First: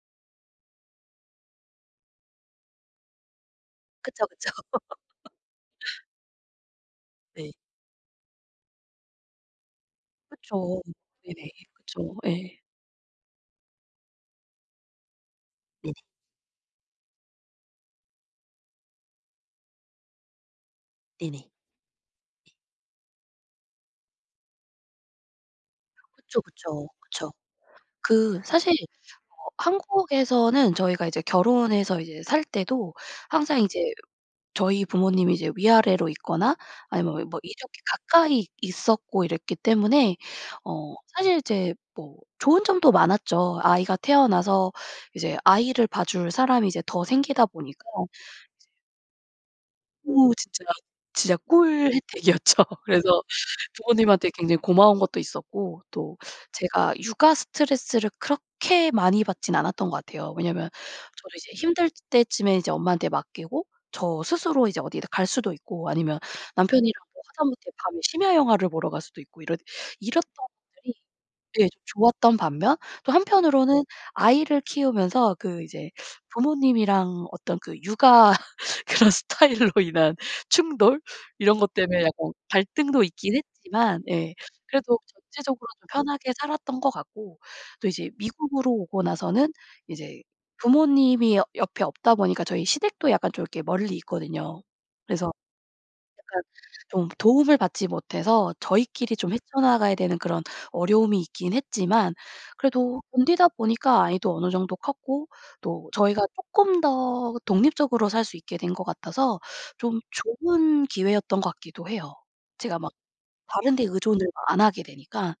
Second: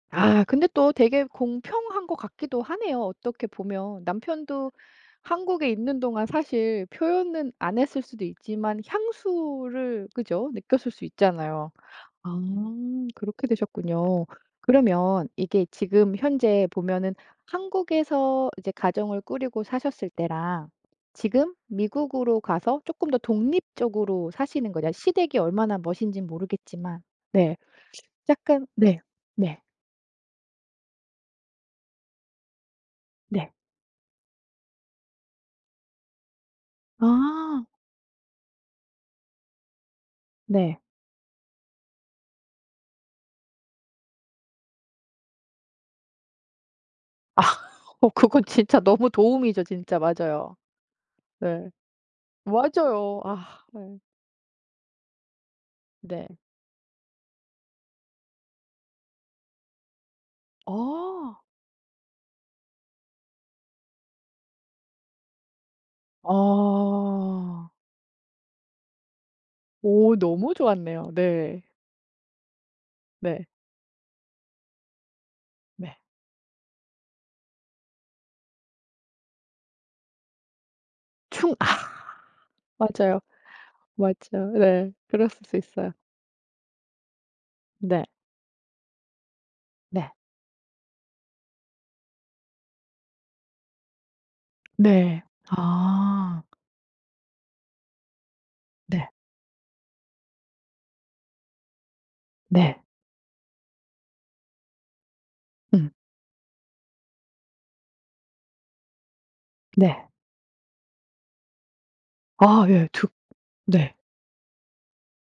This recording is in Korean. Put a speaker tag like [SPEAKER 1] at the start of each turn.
[SPEAKER 1] 아 근데 또 되게 공평한 것 같기도 하네요, 어떻게 보면.
[SPEAKER 2] 그쵸, 그쵸.
[SPEAKER 1] 남편도 한국에 있는 동안 사실
[SPEAKER 2] 네.
[SPEAKER 1] 표현은 안 했을 수도 있지만 향수를 그죠.
[SPEAKER 2] 그쵸.
[SPEAKER 1] 느꼈을 수
[SPEAKER 2] 네네.
[SPEAKER 1] 있잖아요.
[SPEAKER 2] 그쵸.
[SPEAKER 1] 아
[SPEAKER 2] 예.
[SPEAKER 1] 그렇게 되셨군요. 그러면 이게
[SPEAKER 2] 네.
[SPEAKER 1] 지금 현재 보면은 한국에서 이제 가정을 꾸리고 사셨을 때랑
[SPEAKER 2] 네네.
[SPEAKER 1] 지금 미국으로 가서 쪼끔 더 독립적으로 사시는 거랑 시댁이 얼마나 머신진
[SPEAKER 2] 그쵸, 그쵸,
[SPEAKER 1] 모르겠지만
[SPEAKER 2] 그쵸.
[SPEAKER 1] 네.
[SPEAKER 2] 그
[SPEAKER 1] 약간
[SPEAKER 2] 사실
[SPEAKER 1] 네
[SPEAKER 2] 어
[SPEAKER 1] 네.
[SPEAKER 2] 한국에서는 저희가 이제 결혼해서 이제 살 때도
[SPEAKER 1] 네.
[SPEAKER 2] 항상 이제 저희 부모님이 이제 위아래로 있거나 아니면 뭐
[SPEAKER 1] 아.
[SPEAKER 2] 이렇게 가까이 있었고 이랬기 때문에
[SPEAKER 1] 네.
[SPEAKER 2] 어 사실 이제 뭐 좋은 점도 많았죠. 아이가 태어나서 이제 아이를 봐줄 사람이 이제 더
[SPEAKER 1] 아
[SPEAKER 2] 생기다 보니까
[SPEAKER 1] 어 그건 진짜 너무 도움이죠. 진짜
[SPEAKER 2] 오
[SPEAKER 1] 맞아요.
[SPEAKER 2] 진짜, 진짜
[SPEAKER 1] 네.
[SPEAKER 2] 꿀 혜택이었죠.
[SPEAKER 1] 맞아요.
[SPEAKER 2] 그래서
[SPEAKER 1] 아 네.
[SPEAKER 2] 부모님한테 굉장히 고마운 것도 있었고, 또
[SPEAKER 1] 네.
[SPEAKER 2] 제가 육아 스트레스를 그렇게 많이 받진 않았던 것 같아요. 왜냐하면 저도
[SPEAKER 1] 아.
[SPEAKER 2] 이제 힘들 때쯤에 이제 엄마한테 맡기고 저 스스로 이제 어디를 갈 수도 있고 아니면 남편이랑 뭐 하다못해
[SPEAKER 1] 아.
[SPEAKER 2] 밤에 심야영화를 보러 갈 수도 있고 이랬
[SPEAKER 1] 오
[SPEAKER 2] 이랬던
[SPEAKER 1] 너무
[SPEAKER 2] 것들이
[SPEAKER 1] 좋았네요. 네.
[SPEAKER 2] 예 좋았던 반면 또
[SPEAKER 1] 네.
[SPEAKER 2] 한편으로는 아이를 키우면서 그 이제
[SPEAKER 1] 네.
[SPEAKER 2] 부모님이랑 어떤 그 육아 그런 스타일로 인한 충돌
[SPEAKER 1] 충
[SPEAKER 2] 이런 것
[SPEAKER 1] 아.
[SPEAKER 2] 때문에 약간 갈등도
[SPEAKER 1] 맞아요,
[SPEAKER 2] 있긴 했지만 예
[SPEAKER 1] 맞아요. 네.
[SPEAKER 2] 그래도
[SPEAKER 1] 그러실 수
[SPEAKER 2] 대체적으로 좀
[SPEAKER 1] 있어요.
[SPEAKER 2] 편하게 살았던 것 같고, 또
[SPEAKER 1] 네.
[SPEAKER 2] 이제 미국으로 오고 나서는
[SPEAKER 1] 네.
[SPEAKER 2] 이제 부모님이 여 옆에 없다 보니까 저희 시댁도 약간 좀 이렇게 멀리 있거든요.
[SPEAKER 1] 네.
[SPEAKER 2] 그래서 약간
[SPEAKER 1] 아.
[SPEAKER 2] 좀 도움을 받지 못해서
[SPEAKER 1] 네.
[SPEAKER 2] 저희끼리 좀 헤쳐나가야 되는 그런 어려움이 있긴 했지만
[SPEAKER 1] 네.
[SPEAKER 2] 그래도 견디다 보니까 아이도 어느 정도 컸고 또
[SPEAKER 1] 음.
[SPEAKER 2] 저희가 쪼끔 더 독립적으로 살 수 있게 된 것 같아서 좀
[SPEAKER 1] 네.
[SPEAKER 2] 좋은 기회였던 것 같기도 해요.
[SPEAKER 1] 아
[SPEAKER 2] 제가
[SPEAKER 1] 예.
[SPEAKER 2] 막
[SPEAKER 1] 득
[SPEAKER 2] 다른 데
[SPEAKER 1] 네.
[SPEAKER 2] 의존을 안 하게 되니까.